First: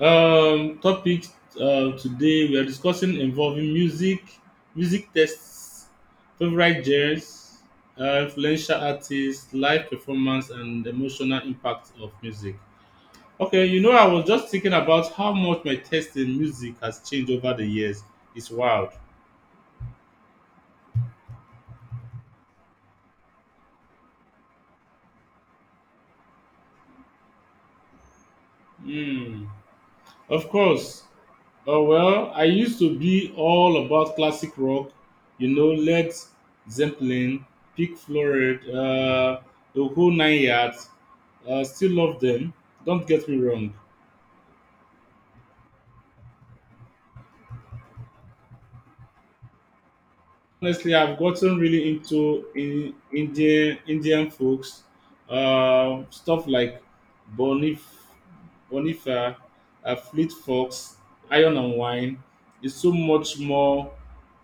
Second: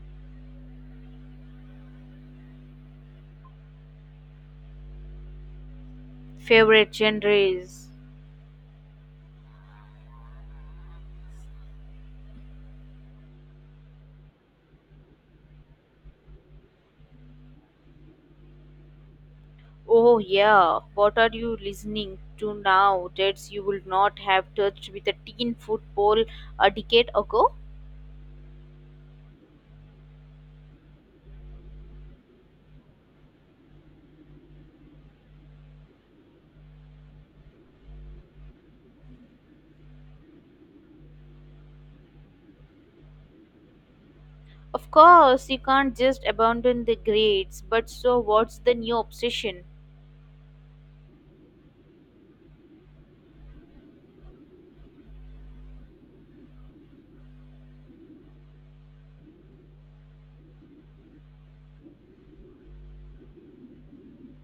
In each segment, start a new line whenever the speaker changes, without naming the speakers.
Topic today we are discussing involving music, music tests, favorite
Favorite
genres,
genres?
influential artists, live performance, and emotional impact of music. Okay, you know, I was just thinking about how much my taste in music has changed over the years. It's wild.
Oh, yeah. What are you listening to now that you would not have touched with a teen football a decade ago?
Hmm. Of course. Oh, well, I used to be all about classic rock, you know, Led Zeppelin, Pink Floyd, the whole nine yards. Still love them. Don't get me wrong.
Of course, you can't just abandon the grades, but so what's the new obsession?
Honestly, I've gotten really into in, Indian Indian folks, stuff like Bonif, Bonifa, Fleet Fox, Iron and Wine. It's so much more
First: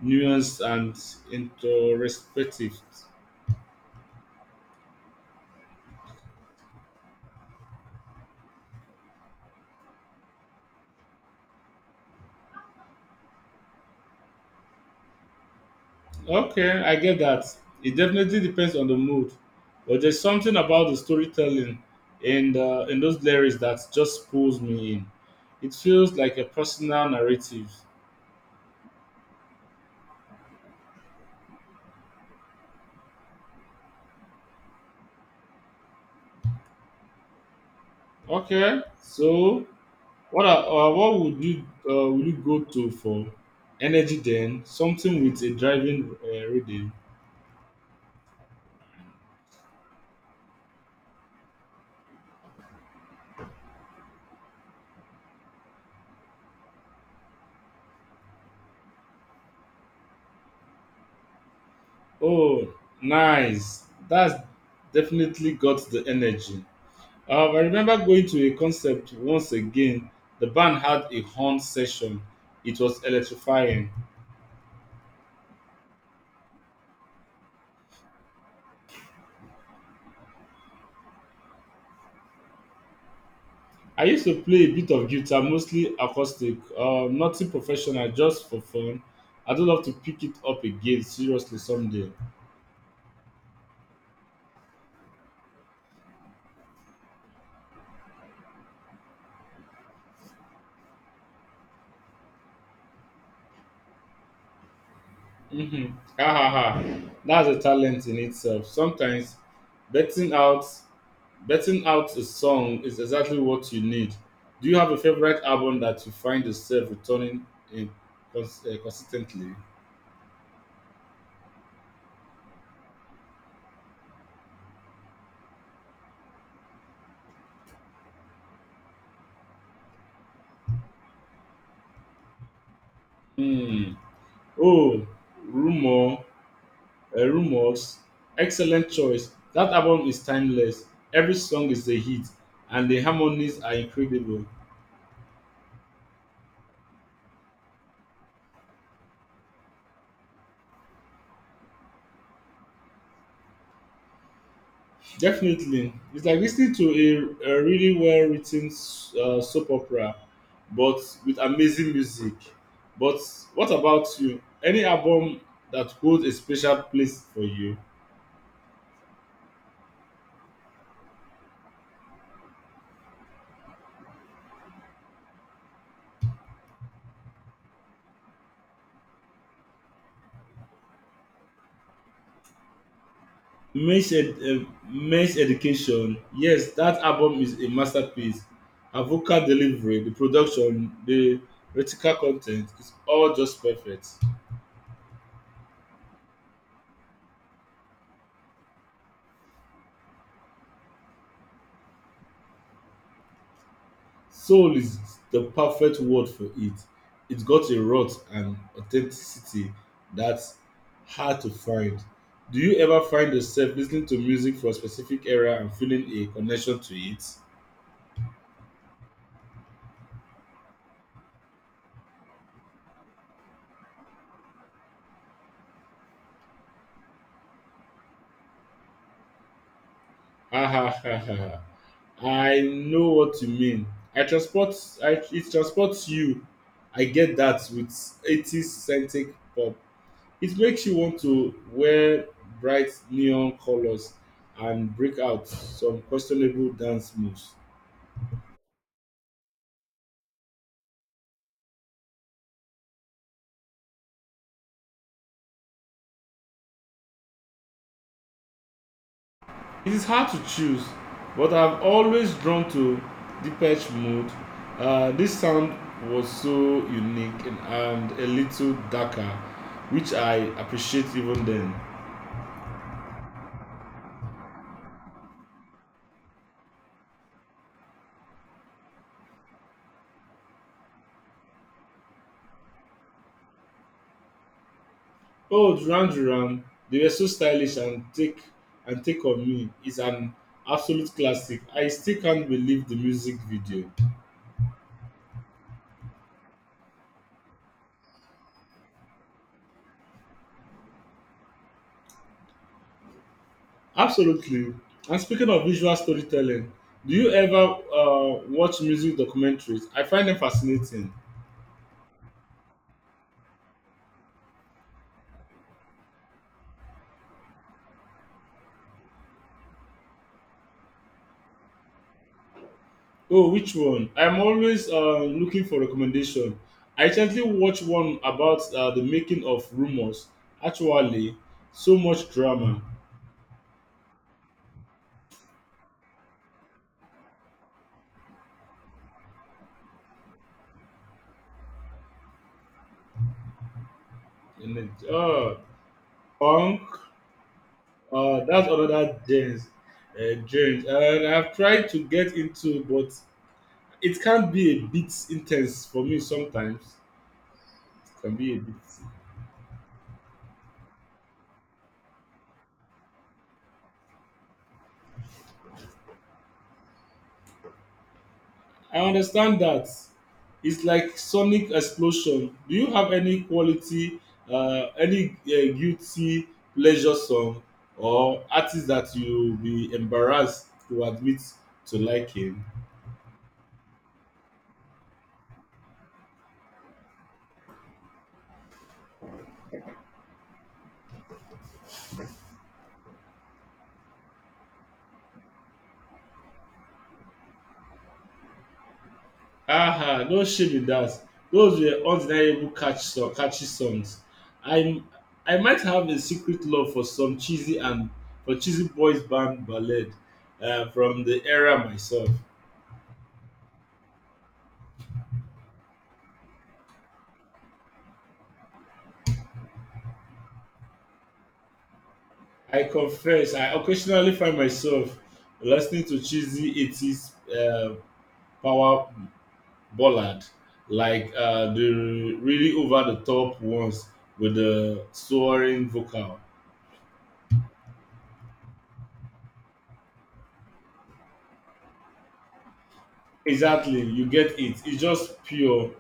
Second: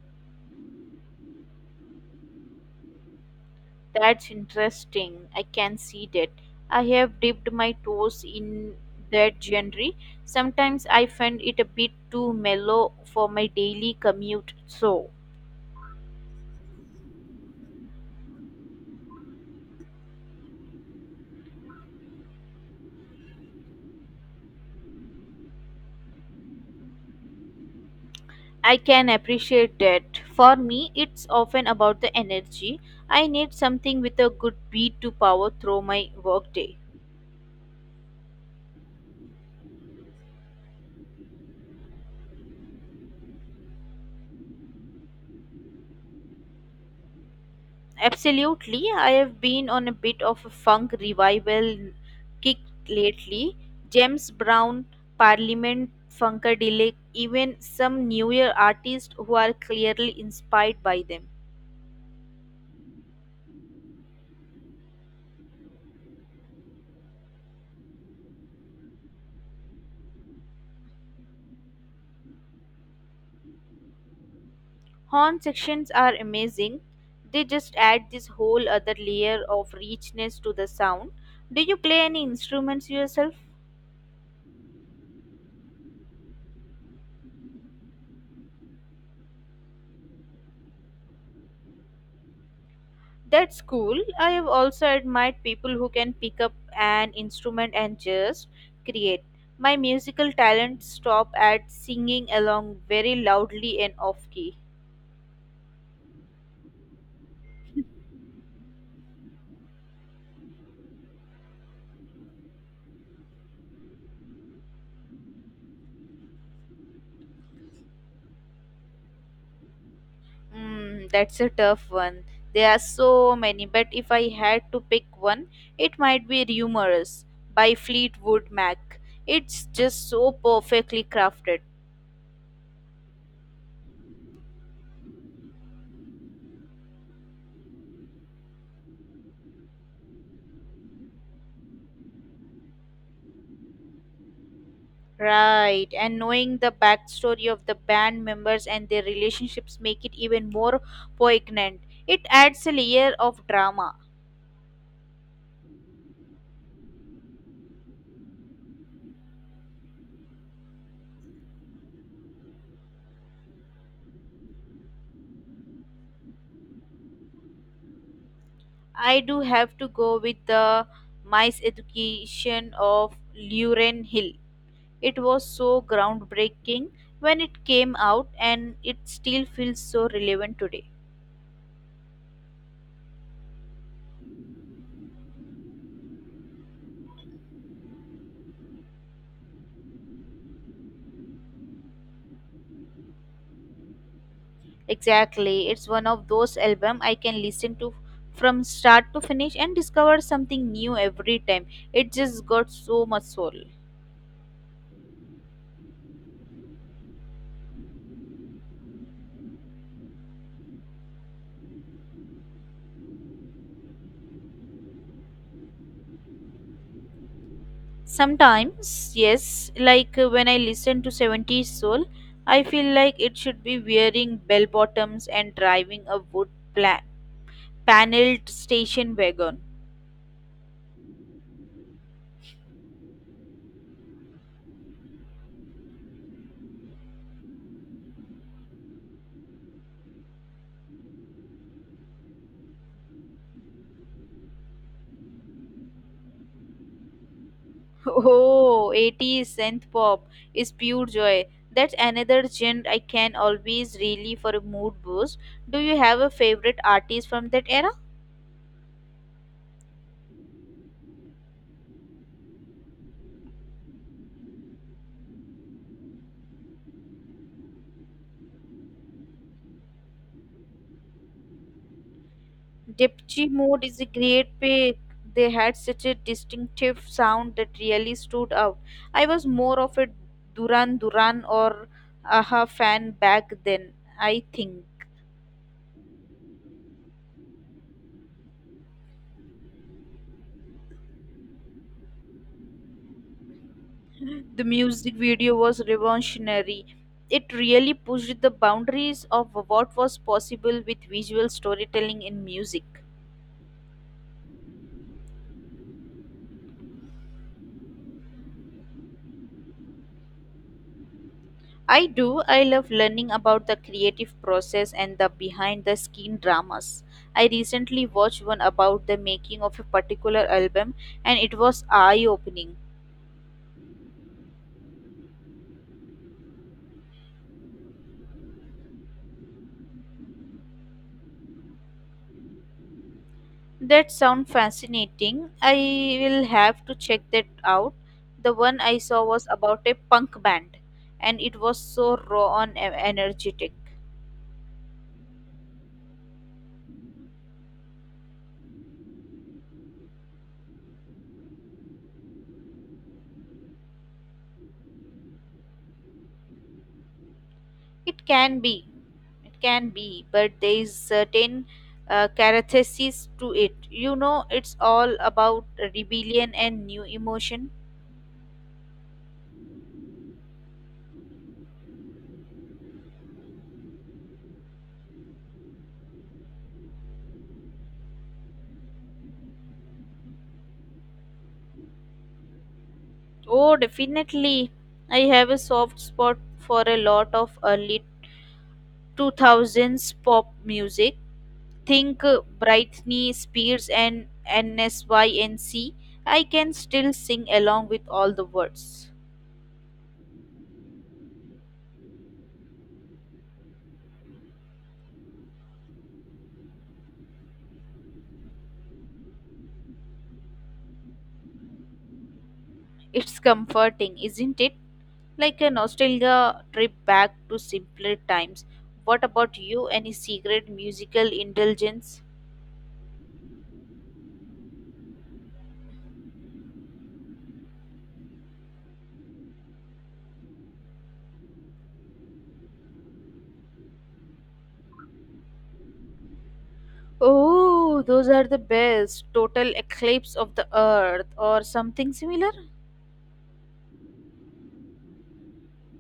nuanced and introspective.
That's interesting. I can see that. I have dipped my toes in that genre. Sometimes I find it a bit too mellow for my daily commute, so.
Okay, I get that. It definitely depends on the mood, but there's something about the storytelling and in those lyrics that just pulls me in. It feels like a personal narrative.
I can appreciate that. For me, it's often about the energy. I need something with a good beat to power through my workday.
Okay, so what would you go to for energy then? Something with a driving reading.
Absolutely, I have been on a bit of a funk revival kick lately. James Brown, Parliament, Funkadelic, even some newer artists who are clearly inspired by them.
Oh, nice. That's definitely got the energy. I remember going to a concert once again. The band had a horn session. It was electrifying.
Horn sections are amazing. They just add this whole other layer of richness to the sound. Do you play any instruments yourself?
I used to play a bit of guitar, mostly acoustic, nothing professional, just for fun. I'd love to pick it up again seriously someday.
That's cool. I have also admired people who can pick up an instrument and just create. My musical talent stop at singing along very loudly and off key.
Hmm. Ha ha ha. That's a talent in itself. Sometimes betting out betting out a song is exactly what you need. Do you have a favorite album that you find yourself returning in consistently?
Mm, that's a tough one. There are so many, but if I had to pick one, it might be Rumors by Fleetwood Mac. It's just so perfectly crafted.
Hmm. Oh, rumor, rumors. Excellent choice. That album is timeless. Every song is a hit, and the harmonies are incredible.
Right, and knowing the backstory of the band members and their relationships make it even more poignant. It adds a layer of drama.
Definitely, it's like listening to a really well written soap opera, but with amazing music. But what about you? Any album that holds a special place for you?
I do have to go with the Mice Education of Luren Hill. It was so groundbreaking when it came out and it still feels so relevant today.
Men's, ed- uh, Men's Education. Yes, that album is a masterpiece. Her vocal delivery, the production, the reticle content is all just perfect.
Exactly. It's one of those albums I can listen to from start to finish and discover something new every time. It just got so much soul.
Soul is the perfect word for it. It's got a rot and authenticity that's hard to find. Do you ever find yourself listening to music for a specific era and feeling a connection to it?
Sometimes, yes, like when I listen to 70s soul, I feel like it should be wearing bell bottoms and driving a wood pla- paneled station wagon.
Ha ha ha ha, ha. I know what you mean. I transport it transports you. I get that with 80s centric pop. It makes you want to wear bright neon colors and break out some questionable dance moves.
Oh, 80s synth pop is pure joy. That's another genre I can always really for a mood boost. Do you have a favorite artist from that era?
It is hard to choose, but I've always drawn to Depeche Mode. This sound was so unique and a little darker, which I appreciate even then.
Dipchi Mode is a great pick. They had such a distinctive sound that really stood out. I was more of a Duran Duran or Aha fan back then, I think.
Oh, Duran Duran, they were so stylish and take on me is an absolute classic. I still can't believe the music video.
The music video was revolutionary. It really pushed the boundaries of what was possible with visual storytelling in music.
Absolutely. And speaking of visual storytelling, do you ever watch music documentaries? I find them fascinating.
I do. I love learning about the creative process and the behind the scene dramas. I recently watched one about the making of a particular album and it was eye opening.
Oh, which one? I'm always looking for recommendation. I recently watched one about the making of Rumors. Actually, so much drama
That sounds fascinating. I will have to check that out. The one I saw was about a punk band, and it was so raw and energetic.
in it. Punk. That's another James. And I've tried to get into, but it can be a bit intense for me sometimes. It
It
can be a
can
bit.
be, it can be, but there is certain characteristics to it. You know, it's all about rebellion and new emotion.
I understand that. It's like sonic explosion. Do you have any guilty pleasure song or artist that you be embarrassed to admit to liking?
Oh, definitely. I have a soft spot for a lot of early 2000s pop music. Think Britney Spears and NSYNC, I can still sing along with all the words.
Aha, no shame in that. Those were undeniable catchy songs. I'm I might have a secret love for some cheesy and for cheesy boys band ballad from the era myself.
It's comforting, isn't it? Like a nostalgia trip back to simpler times. What about you? Any secret musical indulgence?
I confess, I occasionally find myself listening to cheesy 80s power ballad, like the really over the top ones with the soaring vocal.
Oh, those are the best. Total eclipse of the earth or something similar?
Exactly, you get it. It's just pure,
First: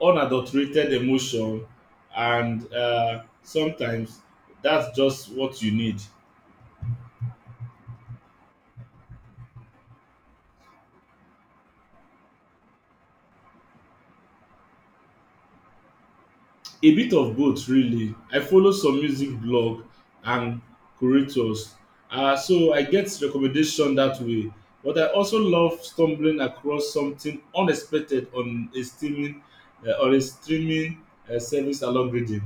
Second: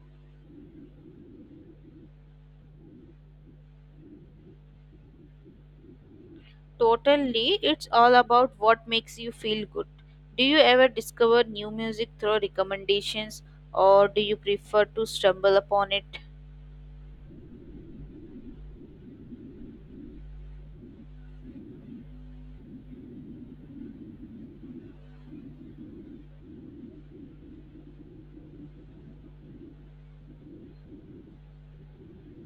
unadulterated emotion, and sometimes that's just what you need.
Totally, it's all about what makes you feel good. Do you ever discover new music through recommendations or do you prefer to stumble upon it?
A bit of both really. I follow some music blog and curators, so I get recommendation that way. But I also love stumbling across something unexpected on a streaming service algorithm.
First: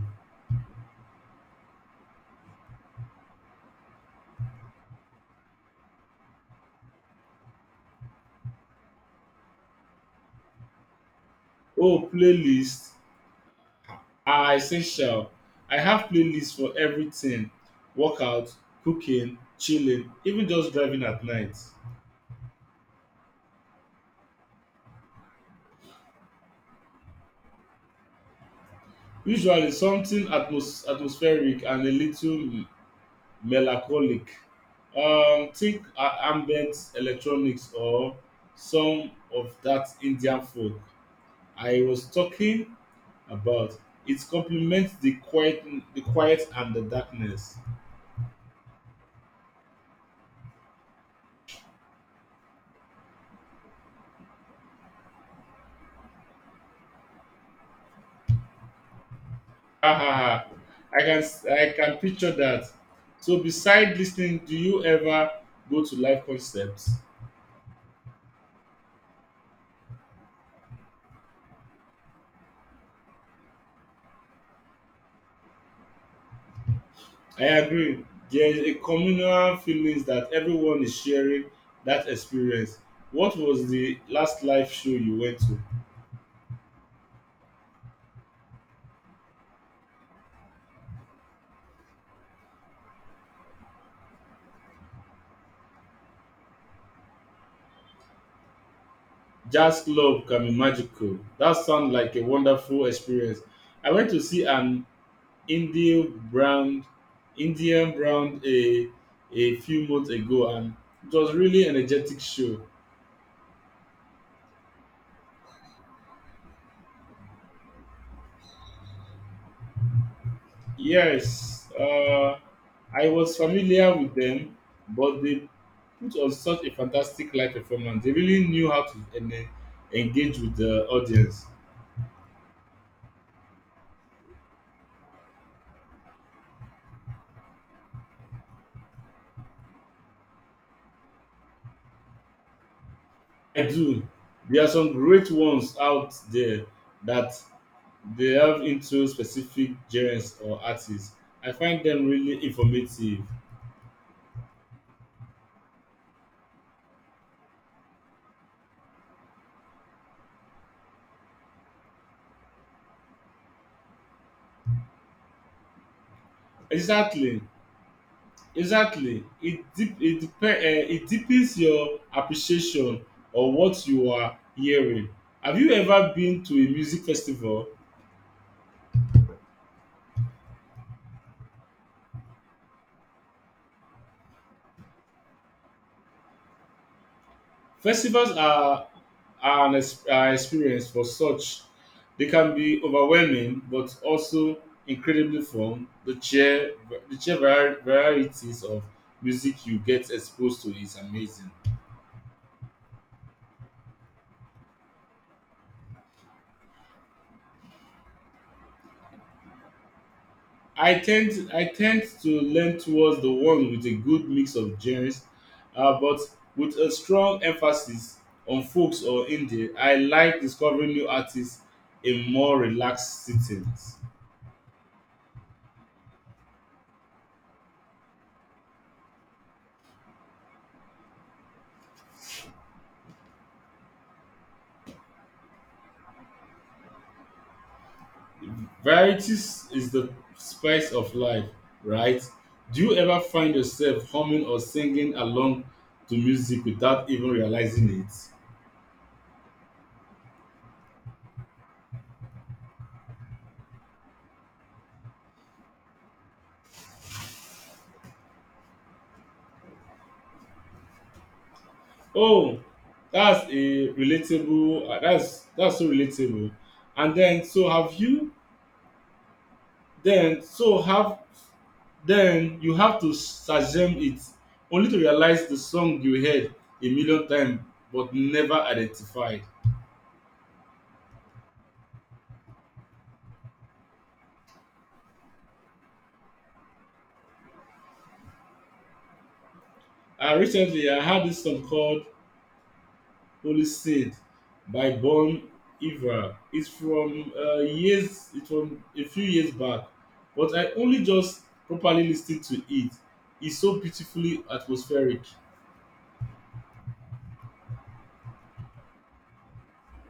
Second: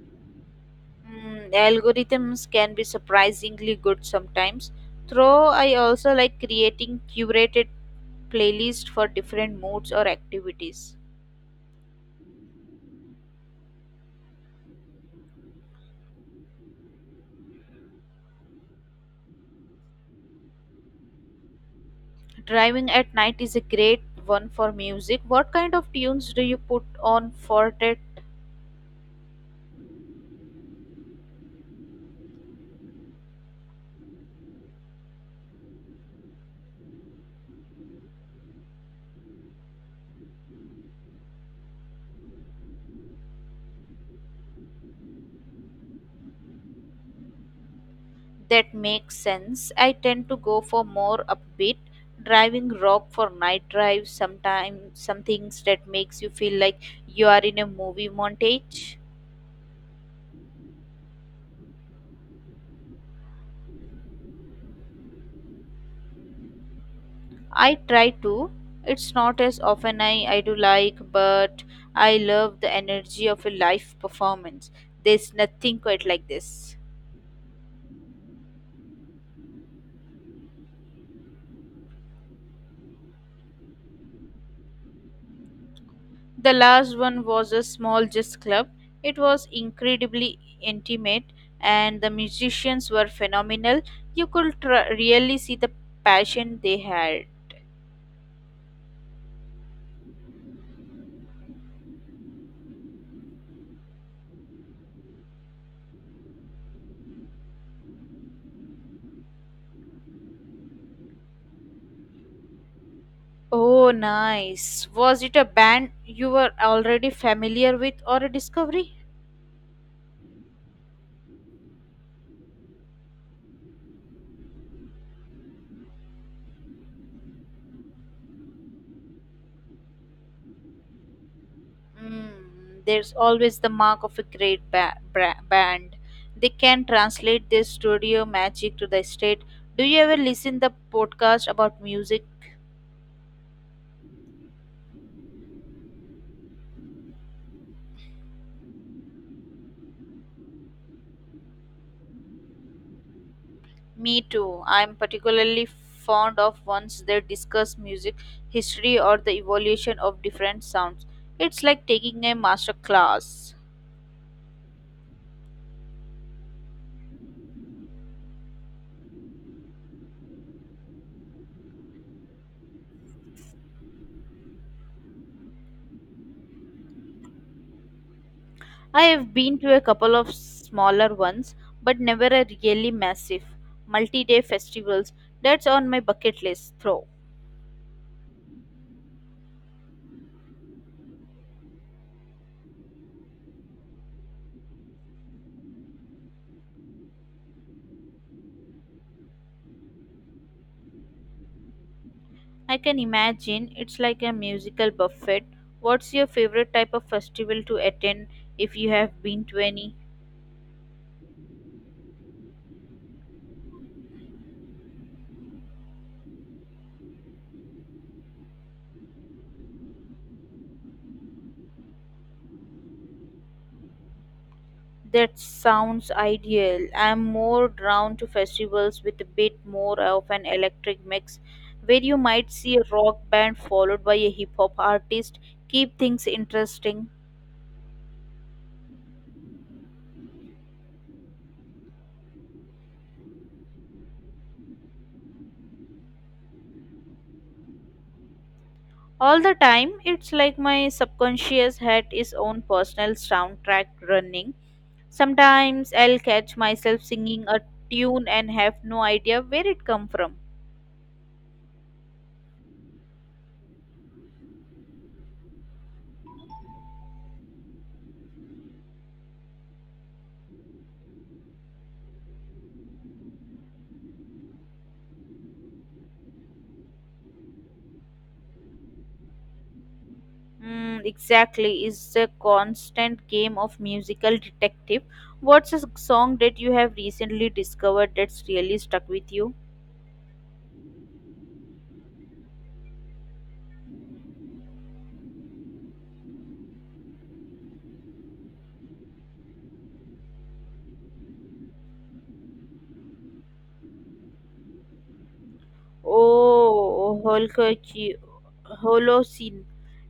Mm, algorithms can be surprisingly good sometimes. Though I also like creating curated playlists for different moods or activities.
Oh, playlists are essential. I have playlists for everything: workout, cooking, chilling, even just driving at night.
Driving at night is a great one for music. What kind of tunes do you put on for that?
Usually something atmospheric and a little melancholic, think ambient electronics or some of that indian folk I was talking about. It complements the quiet and the darkness.
That makes sense. I tend to go for more upbeat, driving rock for night drives. Sometimes some things that makes you feel like you are in a movie montage.
Ha ha ha. i can I can picture that. So beside listening, do you ever go to live concerts?
I try to. It's not as often I do like, but I love the energy of a live performance. There's nothing quite like this.
I agree, there is a communal feelings that everyone is sharing that experience. What was the last live show you went to?
The last one was a small jazz club. It was incredibly intimate, and the musicians were phenomenal. You could really see the passion they had.
Jazz club can be magical. That sounds like a wonderful experience. I went to see an Indian brand, Indian brand a few months ago, and it was really energetic show.
Oh, nice. Was it a band you were already familiar with or a discovery?
Yes, I was familiar with them, but they put on such a fantastic live performance. They really knew how to engage with the audience.
Mm, there's always the mark of a great band. They can translate their studio magic to the state. Do you ever listen the podcast about music?
I do. There are some great ones out there that they delve into specific genres or artists. I find them really informative.
Me too. I'm particularly fond of ones that discuss music history or the evolution of different sounds. It's like taking a master class.
Exactly, exactly. It deepens your appreciation of what you are hearing. Have you ever been to a music festival?
I have been to a couple of smaller ones, but never a really massive multi day festivals. That's on my bucket list, though.
Festivals are are experience for such. They can be overwhelming, but also incredibly fun. The chair variety varieties of music you get exposed to is amazing.
I can imagine it's like a musical buffet. What's your favorite type of festival to attend if you have been to any?
I tend to lean towards the one with a good mix of genres, but with a strong emphasis on folks or indie. I like discovering new artists in more relaxed settings.
That sounds ideal. I'm more drawn to festivals with a bit more of an electric mix, where you might see a rock band followed by a hip hop artist. Keep things interesting.
Varieties is the spice of life, right? Do you ever find yourself humming or singing along to music without even realizing it?
All the time, it's like my subconscious had its own personal soundtrack running. Sometimes I'll catch myself singing a tune and have no idea where it come from.
Oh, that's a relatable. That's so relatable. And then, so have you Then so have then you have to shazam it only to realize the song you heard a million times but never identified.
Mm, exactly, it's a constant game of musical detective. What's a song that you have recently discovered that's really stuck with you?
Recently, I heard this song called Holy Saint by Bon Iver. It's from a few years back, but I only just properly listened to it. It's so beautifully atmospheric.
Oh, Holocene.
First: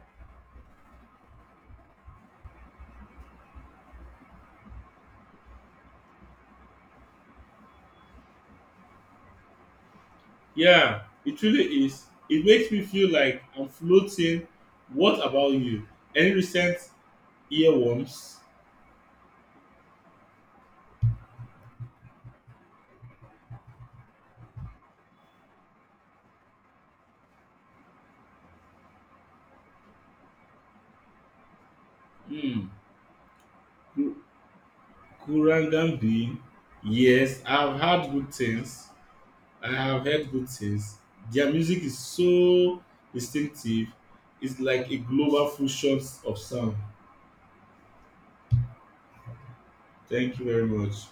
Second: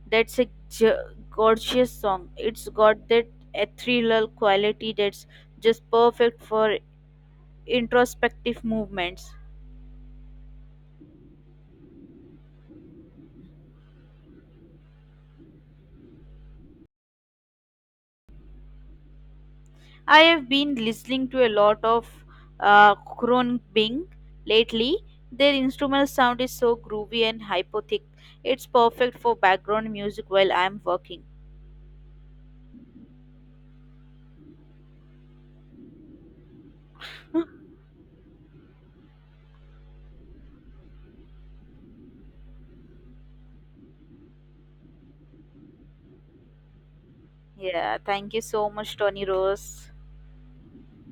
That's a gorgeous song. It's got that ethereal quality that's just perfect for introspective movements.
Yeah, it really is. It makes me feel like I'm floating. What about you? Any recent earworms?
I have been listening to a lot of uh, Bing lately. Their instrumental sound is so groovy and hypothic. It's perfect for background music while I'm working.
Hmm. Ku- Kurangan bean? Yes, I've had good things. I have heard good things. Their music is so distinctive. It's like a global fusion of sound.
Yeah, thank you so much, Tony Rose.
Thank you very much.